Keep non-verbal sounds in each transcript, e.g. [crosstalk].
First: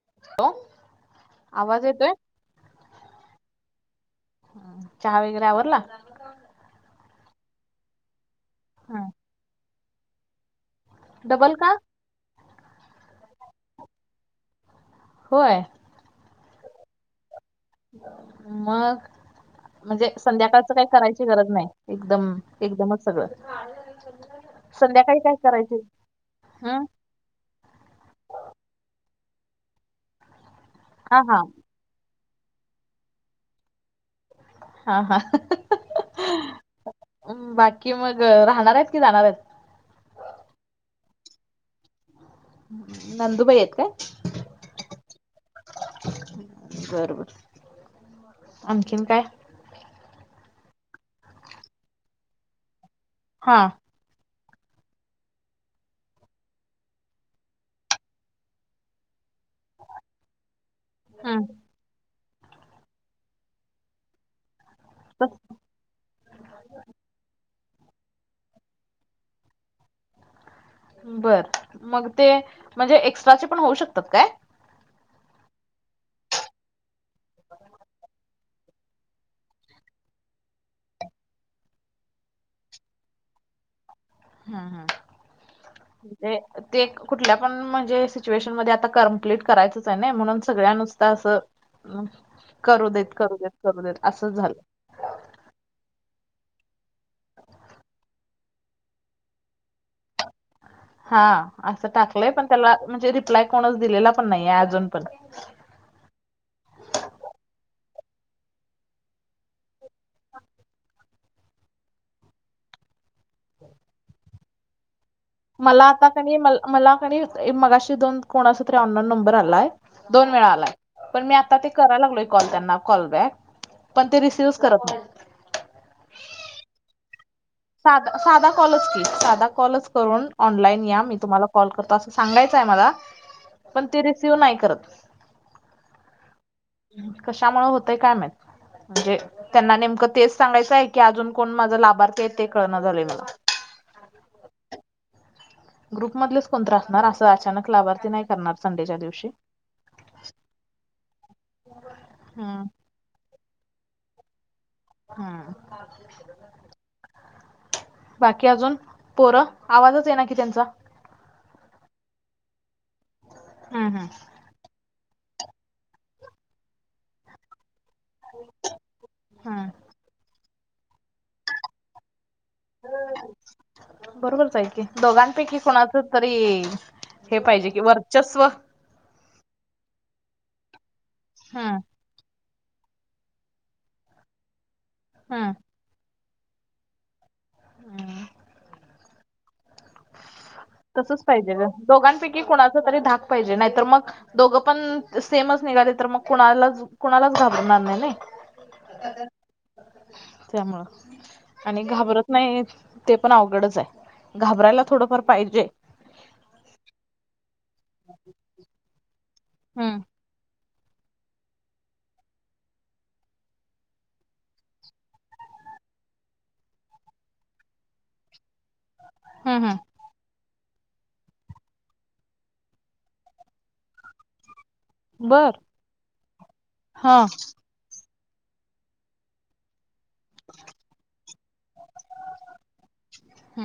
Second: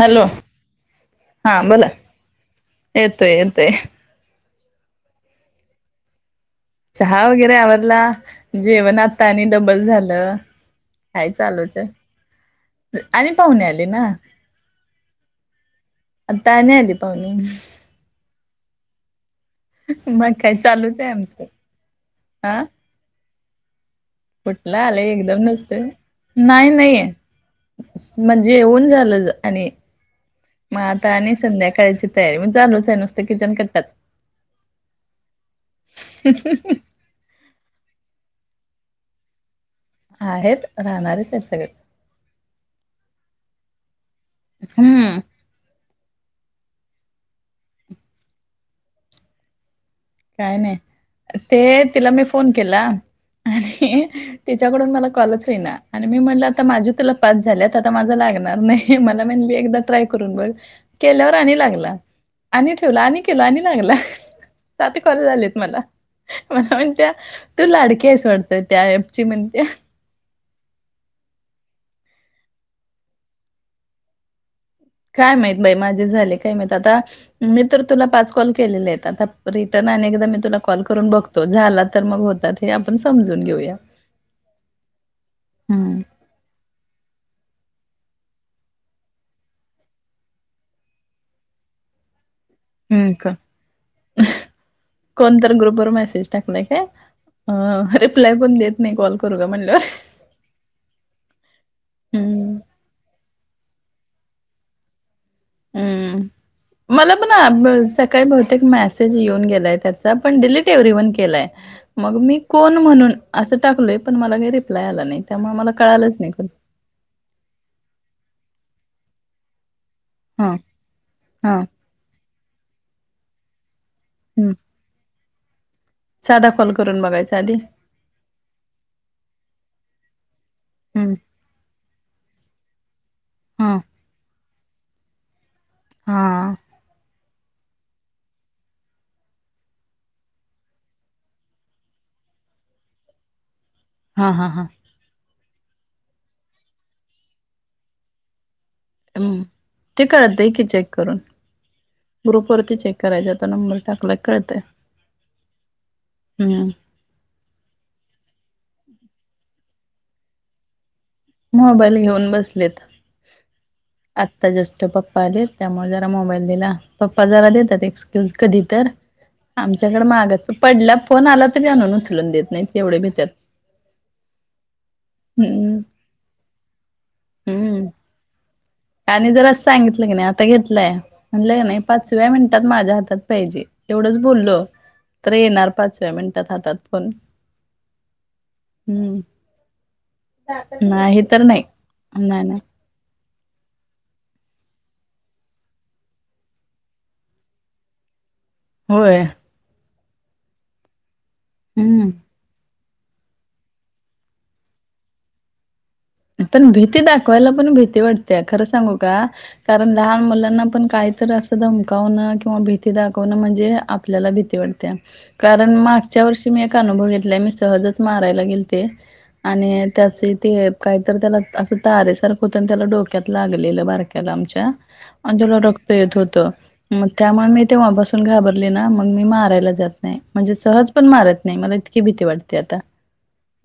Hello, हा आवाज बोला. येतोय येतोय येतोय. चहा वगैरे आवरला? चहा वगैरे आवरला. जेवण हा आता आणि डबल झालं. काय डबल का चालूच आहे आणि पाहुणे आले ना. होय? आता आणि आली पाहुणे. मग? म्हणजे मग काय संध्याकाळच काही चालूच आहे करायची आमचं गरज नाही एकदम एकदमच सगळं. कुठलं आलंय संध्याकाळी काय एकदम नसत करायचे नाही हम्म नाहीे. म्हणजे येऊन झालं आणि मग आता हा आणि हा संध्याकाळचे तयारी मग चालूच आहे नुसत किचन कट्टाच. हा हा बाकी मग राहणार आहेस की जाणार आहेस?? आहेत राहणारेच सगळे. नंदुबाई आहेत काय? हम. बर बर आणखीन काय. काय नाही ते तिला मी फोन केला हा आणि त्याच्याकडून मला कॉलच होईना आणि मी म्हणलं आता माझे तुला पास झालेत आता माझा लागणार नाही मला म्हणली एकदा ट्राय करून बघ केल्यावर हम्म आणि लागला आणि ठेवला आणि केल आणि लागला. सारखे कॉल आलेत मला. मला म्हणत्या तू लाडक्यास वाटत त्या एपची म्हणते्या. बर मग ते म्हणजे एक्स्ट्राचे पण होऊ शकतात काय? काय माहित बाई माझे झाले काय माहित आता मित तर तुला पाच कॉल केलेले आहेत आता रिटर्न अनेकदा मी तुला कॉल करून बघतो झाला तर मग होतात हे आपण समजून घेऊया. हम्म हम्म हम् ते ते कुठल्या पण म्हणजे सिच्युएशन मध्ये आता कमप्लीट करायचंच आहे ना म्हणून सगळ्या नुसत असं करू हम्म देत करू देत करू देत असंच झालं. कोणतर ग्रुपवर मेसेज टाकलाय काय रिप्लाय कोण देत नाही कॉल करू का म्हणल्यावर. हा असं टाकलंय पण हम्म त्याला म्हणजे रिप्लाय कोणच दिलेला पण नाही अजून पण. हम्म मला पण सकाळी बहुतेक मॅसेज येऊन गेलाय त्याचा पण डिलीट एव्हरीवान केलाय मग मी कोण म्हणून अस टाकलोय पण मला नाही रिप्लाय रीप्लाय आला नाही. त्यामुळे मला आता कळालंच नाही कने कोण मला कने मगाशी दोन कोणाच तरी आनोन नंबर आलाय दोन वेळा हा आला पण मी आता हा ते करायला लागलोय कॉल त्यांना कॉलबॅक पण ते हम्म रिसीव्हच करत नाही आहेत. साधा कॉल करून बघायचा आधी. साधा साधा कॉलच की साधा कॉलच करून ऑनलाईन या हम्म मी तुम्हाला कॉल कर अस सांगायचं आहे मला हा पण ती रिसीव नाही करत. हा. कशामुळे होतय काय माहित. म्हणजे त्यांना नेमकं तेच सांगायचं आहे की अजून कोण माझं लाभार्थी आहे ते कळणं झालंय मला. हा हा हा. ग्रुप मधलेच कोणत असणार असं अचानक लाभार्थी नाही करणार संडेच्या दिवशी. हम्म ते कळत की चेक करून ग्रुप हम्म, वरती चेक करायचा त नंबर टाकला की कळतय. हम्म. हम्म बाकी अजून पोरं आवाजच ये ना की त्यांचा? मोबाईल घेऊन बसलेत हम्म, हम्म, आ ता जस्ट पप्पा आले त्यामुळे जरा मोबाईल दिला पप्पा जरा देतात एक कधी तर हम्म. आमच्याकडे मागच पडला फोन आला तरी आणून उचलून देत नाहीत. एवढे भित्यात बरोबरच आहे की दोघांपैकी हम्म कोणाच तरी हे पाहिजे की हम्म वर्चस्व. आणि जर सांगितलं की नाही आता घेतलंय म्हंटलं कने हम्म, नाही पाचव्या मिनिटात माझ्या हातात पाहिजे एवढच बोलल तर हम्म. येणार. पाचव्या मिनिटात हातात फोन. हम्. हम्म तसंच नाही तर पाहिजे नाही ग दोघांपैकी नाही नाही. कोणाचा तरी धाक पाहिजे नाही तर मग दोघं पण सेमच निघाले, तर मग कुणाला कुणालाच घाबरणार नाही नाही. होय त्यामुळं, आणि हम्म घाबरत नाही ते पण अवघडच आहे, घाबरायला थोडंफार पाहिजे. पण भीती दाखवायला पण भीती वाटत्या, खरं सांगू का कारण हम्म लहान मुलांना पण काही तर असं धमकावणं किंवा भीती दाखवणं म्हणजे, आपल्याला भीती वाटत्या. कारण मागच्या वर्षी मी एक अनुभव घेतलाय, मी सहजच मारायला गेलते हम्म हम्म आणि त्याचे ते काहीतर त्याला, असं तारेसारखं होतं आणि त्याला डोक्यात लागलेलं बारक्याला आमच्या. अन बर त्याला रक्त येत होतं, मग हा त्यामुळे मी तेव्हापासून घाबरले ना, मग मी मारायला जात नाय, म्हणजे सहज पण मारत नाही, मला इतकी भीती वाटते आता,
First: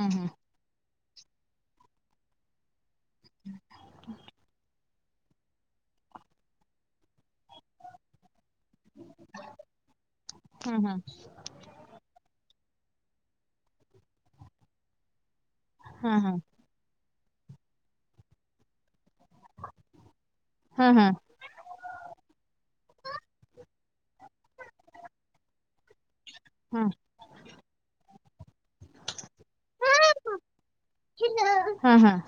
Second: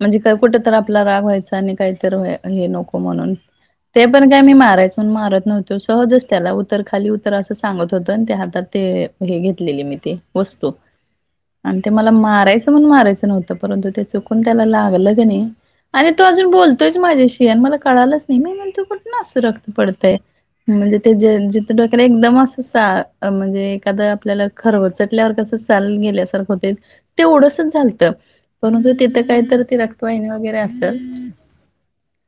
म्हणजे का कुठेतर आपला राग व्हायचा आणि काहीतरी व्हा हे नको म्हणून, ते पण काय मी मारायच पण मारत नव्हतो, सहजच त्याला उतर खाली उतर असं सांगत होतं आणि ते आात ते हे घेतलेले मी ते वस्तू. हम्म हम्म आणि ते मला मारायचं म्हणुन मारायचं नव्हतं, परंतु ते चुकून त्याला लागलं क नाही आणि तो हम्म अजून बोलतोयच माझ्याशी, आणि मला कळालंच नाही मी म्हणतोय कुठनं असं रक्त पडतंय. हम्म म्हणजे ते हम्म ज त डोक्याला एकदम असं सा, म्हणजे एखादं आपल्याला खरवचटल्यावर कसं साल गेल्यासारखं हो ते हम्म तेवढंसच झालतं, परंतु तिथं कायतर ती रक्तवाहिनी वगैरे असल. हम्म हम्म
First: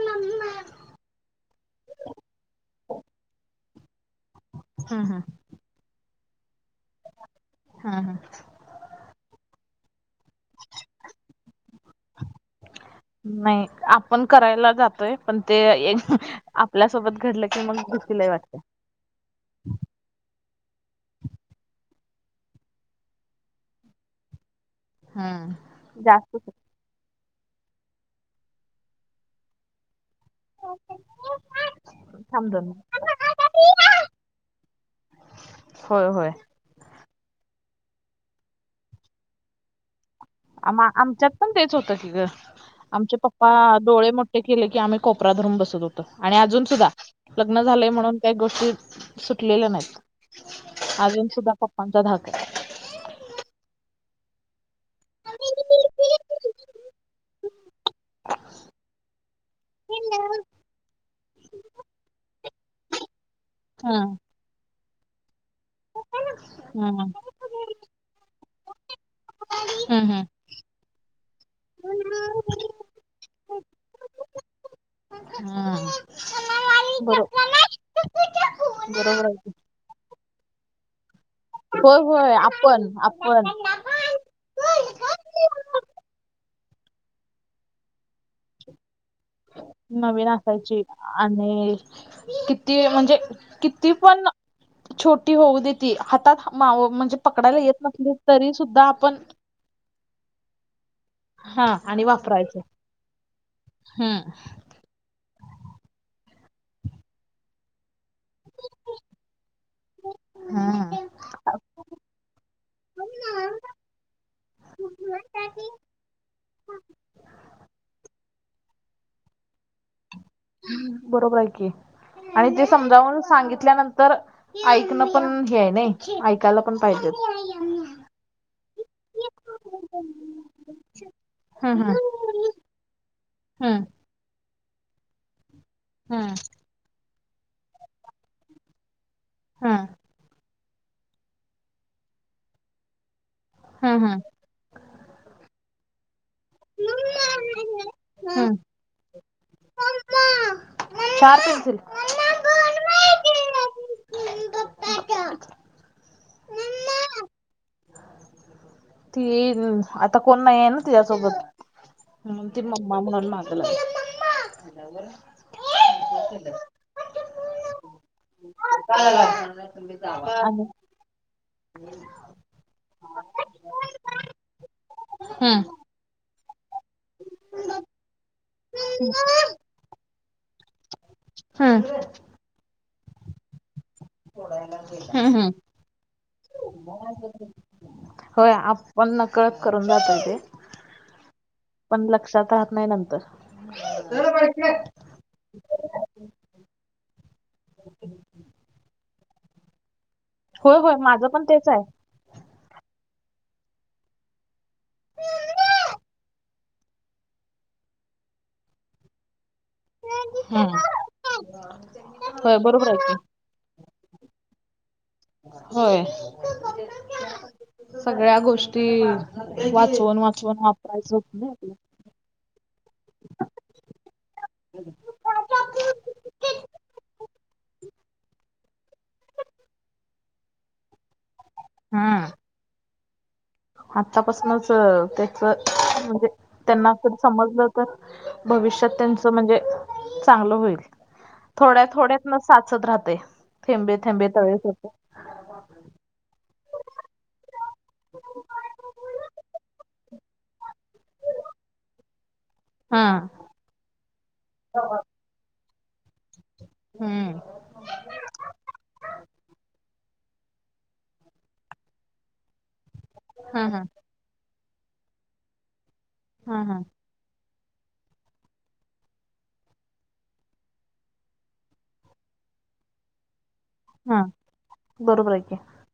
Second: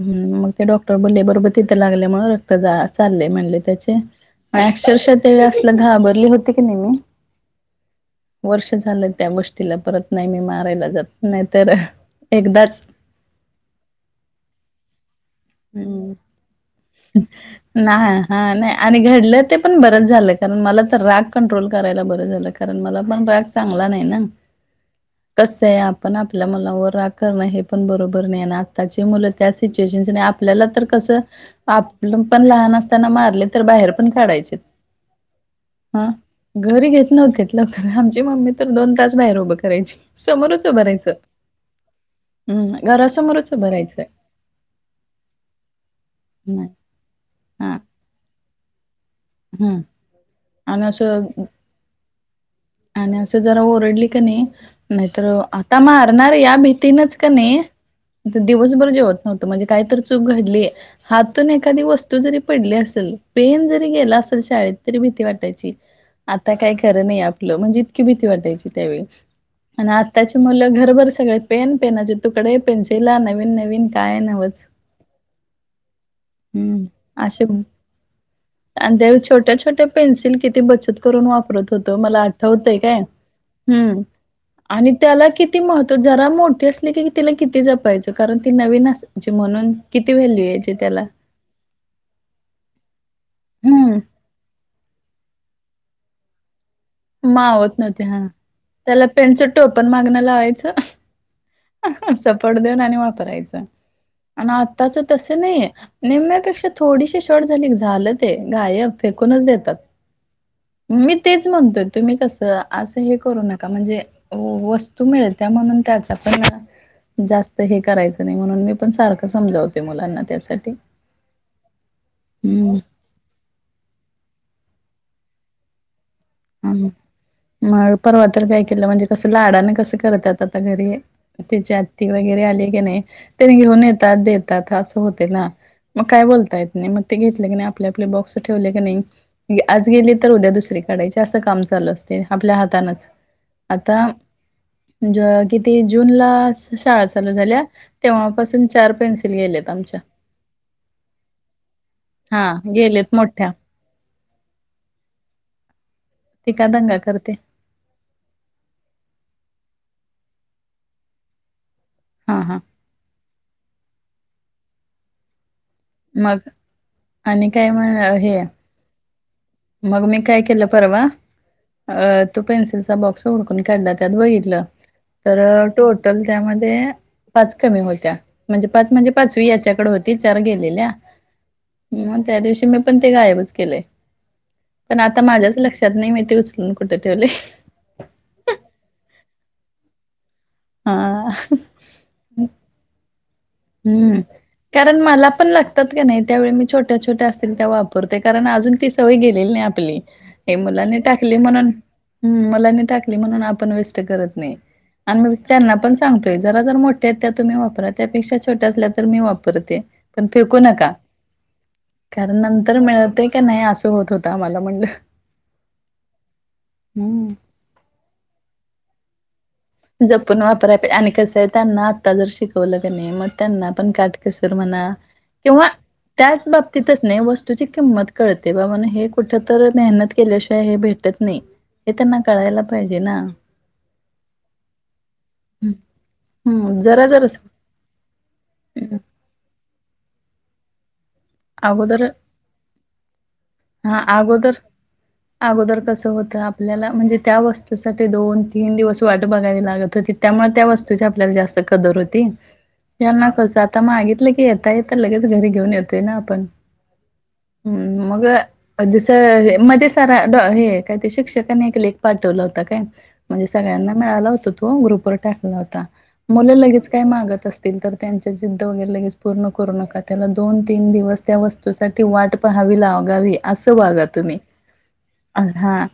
हम्म, मग ते डॉक्टर बोलले बरोबर तिथे लागल्यामुळं रक्त जा चालले म्हणले त्याचे. नाय हम्म हम्म अक्षरशः त्यावेळी असलं घाबरली होती की नाहीे मी. हा हा. वर्ष झालं त्या गोष्टीला, परत नाही मी मारायला जात नाहीतर एकदाच नाही, आपण करायला जातोय पण ते, हम्म आपल्यासोबत घडलं की मग भीती नाही लय हा वाटते. नाही आणि घडलं ते पण बरंच झालं, कारण मला आता राग कंट्रोल करायला बरं झालं, कारण मला पण राग चांगला नाही ना. [inaudible] कसंय आपण आपल्या जास्त मुलावर रा करण हे पण बरोबर नाही ना, आताचे मुलं त्या सिच्युएशन आपल्याला तर कसं, आपलं पण थांब दोन लहान असताना मिनिट मारले तर बाहेर पण काढायचे. होय हा होय. घरी घेत नव्हतेत लवकर, आमची मम्मी तर दोन तास बाहेर उभं करायची. समोरच उभं आमा राहायचं आमच्यात पण तेच होतं की ग, हम्म आमचे पप्पा घरासमोरच उभं राहायचं डोळे मो ते केले की आम्ही कोपरा धरून बसत होतो, आणि अजून नाही सुद्धा लग्न हा झालेय म्हणून काही गोष्टी सुटलेल्या हम्म नाहीत, आणि असं अजून सुद्धा पप्पांचा धाक हाय. आणि असं जरा ओरडले का नाही नाहीतर हा अ, आता मारणार या भीतीनच का नाही दिवसभर जेवत नव्हतो, म्हणजे काय तर चूक घडली. हातून एखादी वस्तू जरी पडली असेल, पेन जरी हा गेला असेल शाळेत, तरी भीती वाटायची. आता काय खरं नाही आपलं, म्हणजे इतकी भीती वाटायची त्यावेळी. आणि हम्म हम्म. आत्ताची मुलं घरभर सगळे पेन, पेनाचे तुकडे, पेन्सिला नवीन नवीन काय नवच. हम हम्म अशे आणि त्या बरोबर आहे की. छोट्या छोट्या पेन्सिल किती बचत करून वापरत होतो होय मला होय आठवतय आपण काय. आपण हम्म आणि त्याला किती महत्त्व, जरा मोठे असली की तिला किती जपायचो, कारण ती नवीन अस ची म्हणून, किती नवीन व्हॅल्यू यायची असायची त्याला. आणि, किती म्हणजे, किती हम्म. पण छोटी होऊ देे ती हातात माव म्हणजे पकडायला मावत येत नव्हते नसले हा. तरी सुद्धा त्याला आपण टोपण मागण लावायच. हा आणि सपोट वापरायचं देऊन आणि वापरायचं, हम्म आणि आ त्याचं तस नाहीे, निम्म्यापेक्षा थोडीशी शॉर्ट झाली झाल ते गायब फेकूनच देतात, मी तेच म्हणतोय तुम्ही कसं असं हे करू हा नका म्हणजे, वस्तू मिळत्या म्हणून त्याचा पण जास्त हे करायचं नाही म्हणून मी पण सारखं समजवते मुलांना त्या अस. बरोबर आहे की, आणि ते हम्म. समजावून सांगितल्यानं तर, ऐकणं पण हे आहे नाही ऐकायला पण पाहिजेत. मग परवा तर काय केलं म्हणजे कसं लाडान कसं करतात आता घरी. त्याची हम्म आत्ती वगैरे आली की नाय, त्यांनी घेऊन हम्म ये देतात अस होतय ना, मग काय हम्म बोलता येत नाही. ते घेतल कनाया आपल्या आपल्या बॉक्स ठेवल क नाही, हम्म आज गेली तर उद्या दुसरी काढायची. जास्त काम चालू असतय आपल्या हातानच, हम्म हम्म आता हम्म ज किती जून ला शाळा चालू झाल्या, हम्म तेव्हापासून चार पेन्सि नेलेत आमच्या. चार पेन्सिल. हा गेलेत मोठ्या. ते का दंगा करतय. ती आता कोण नाही आहे ना तिच्यासोबत? हा म हा ती म्मा म्हणून माग ला मग, आणि काय म हे [unintelligible] मग मी काय केल परवा? अ तो पेन्सिलचा बॉक्स उडकून काढला त्यात बघितल, तर हम्म टो टल त्यामध्ये, पाच कमी होत्या, म्हणजे पाच म्हणजे पाचवी याच्याकडे हो ती चार गेलेल्या. हा. म त्या दिवशी मी पण ते गायबच केलय. पण आता हम्म माझ्याच लक्षात नाही मी ते उचलून कुठे ठेवलय? होय आपण न कळत करून जातोय ते. हा. पण लक्षात राहात नाही नंतर. हम्म, कारण मला पण लाग तात कनाय त्यावेळी मी छोट्या छोट्या असतील त्या वापरतोय कारण अजून ती सवय गेलेली नाही आपली. हे होय होय मुलानी माझं टाकले पण तेच म्हणून, आहे. हम्म मुलानी टाकली म्हणून आपण वेस्ट करत नाही. आणि म त्यांना पण सांगतोय जरा जर मोठ्या आहेत त्या तुम्ही वापरा त्यापेक्षा छोट्या असल्या तर मी वापरते, पण फेकू हम्म नका, कारण होय नंतर बरोबर आहे की मिळतय कनाय असं होत होत आम्हाला म्हणलं. होय, हम्म. सगळ्या गोष्टी वाचवून वाचवून वापरायचो [unintelligible] आता जर शिकवलं क नाय म त्यांना पण काटकेसर म्हणा, किंवा त्याच बाबतीतच नाही वस्तूची किंमत कळते बाबा हे कुठ तर मेहनत केल्याशिवाय हे भे टत नाही, हे त्यांना कळायला पाहिजे ना. आतापासनच त्याच म्हणजे, हम्म त्यांना जरा [unintelligible] जरास समजलं. पण, भविष्यात त्यांचं म्हणजे चांगलं होईल. थोड्या अगोदर थोड्यातनच साचत राहते, थेंबे हा थेंबे अगोदर तळे साचे. अगोदर कसं होतं आपल्याला म्हणजे त्या वस्तूसाठी दोन तीन दिवस वाट बघावी लागत होती. त्यामुळे त्या वस्तूची आपल्याला जास्त कदर होती. हम्म. यांना कसं आता मागितलं की येता येता लगेच घरी घेऊन येतोय ना आपण. हम्म. हम्म मग जस मध्ये सर हे काय ते शिक्षकनी एक लेख पाठवला होता काय. म्हणजे हम्म. हम्म. सगळ्यांना मिळाला होत तो ग्रुपवर टाकला होता मुलं हम्म. लगेच काय मागत अस तिल तर त्यांच्या जिद्द वगैरे लगेच पूर्ण करू नका त्याला दोन तीन दिवस त्या वस्तू साठी वाट पहावी लागावी असं वागा हम्म. तुम्ही बरोबर आहे की. [unintelligible] हा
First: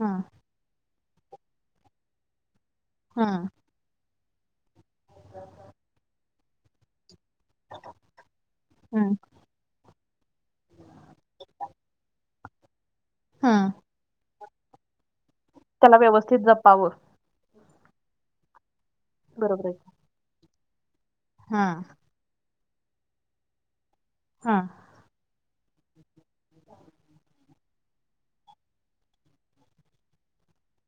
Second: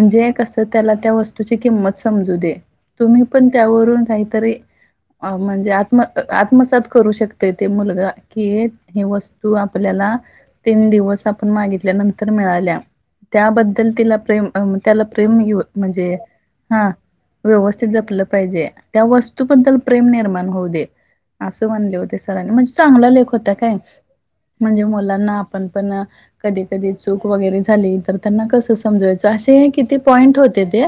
हम्म. कस त त्याला त्या वस्तूची किंमत समजू दे तुम्ही हम्म. पण त्यावरून काहीतरी अ म्हणजे आत्म आत्मसात करू शकतय ते मुलगा कि एक हे हम्म. वस्तू आपल्याला तीन दिवस आपण मागितल्यानंतर मिळाल्या हम्म. त्याबद्दल तिला प्रेम त्याला प्रेम हे त्याला म्हणजे व्यवस्थित जपावं. हा. व्यवस्थित जपलं पाहिजे त्या बरोबर वस्तूबद्दल आहे. प्रेम निर्माण होऊ दे असं हम्म. म्हणले होते स [unintelligible] म्हणजे चांगला लेख होता काय हम्म. म्हणजे मुलांना आपण पण कधी कधी चूक वगैरे झाली तर त्यांना कसं समजवायचं असे हे किती पॉईंट होते ते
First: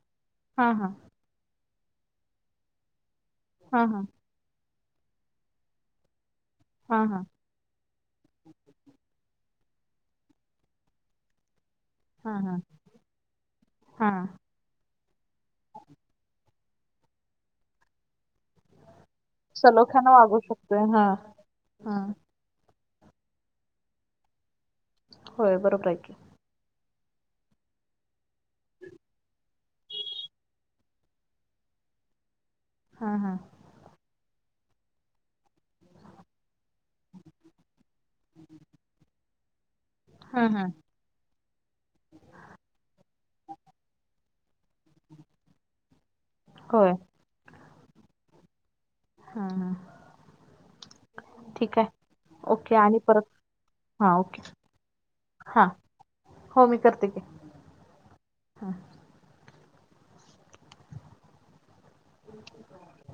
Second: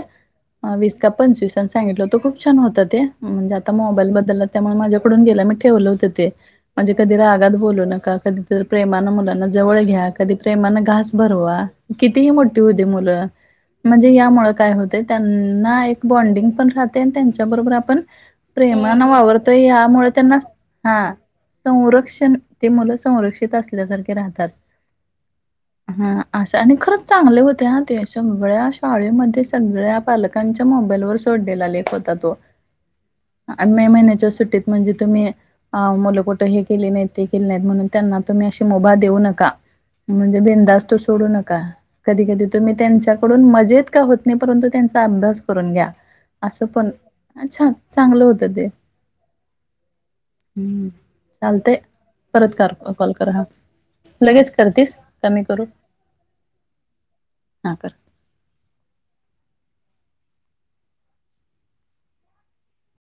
हा हम्म. हम्म. वीस का पंचवीसां सांगितलं हो तर खूप छान होत ते म्हणजे आता हम्म. मोबाईल बद्दल त म माझ्याकडून गेला म ठेवलं होत ते म्हणजे कधी हम्म. रागात बोलुन नका कधी तर प्रेमानं मुलांना जवळ घ्या कधी प्रेमानं घास भरवा. कितीही हम्म. हम्म. मोठी होते मुलं म्हणजे हम्म. यामुळ काय होते त्यांना एक बडिंग पण राहते आणि त्यांच्या बरोबर आप प्रेमान वावर त यामुळे सलोख्यानं त्यांना वागू शकतोय. हा हम्म. संरक्षण ते मुलं संरक्षित असल्यासारखे राहतात. होय बरोबर आहे की. असं आणि खरंच चांगले होते हा ते सगळ्या शाळेमध्ये सगळ्या पालकांच्या मोबाईलवर स सोडलेला लेख होता तो. हा हा. आणि मे महिन्याच्या सुट्टीत म्हणजे तुम्ही अ मुलं कुठ हे केले म्हणून त्यांना अशी मुबा देऊ नका म्हणजे हम्म हम्म बिनधास्त सोडू न कधी कधी तुम्ही त्यांच्याकडून मजेत का होत नाही परंतु त्यांच अस अभ्यास करून घ्या अस पण होय छान चांगलं होत ते. हा हा हम्म चालतंय. ठीक आहे परत कर ओके आणि कॉल परत करा हा ओके लगेच करतीस का मी हा करू. हो मी करते की. हां कर. [inaudible]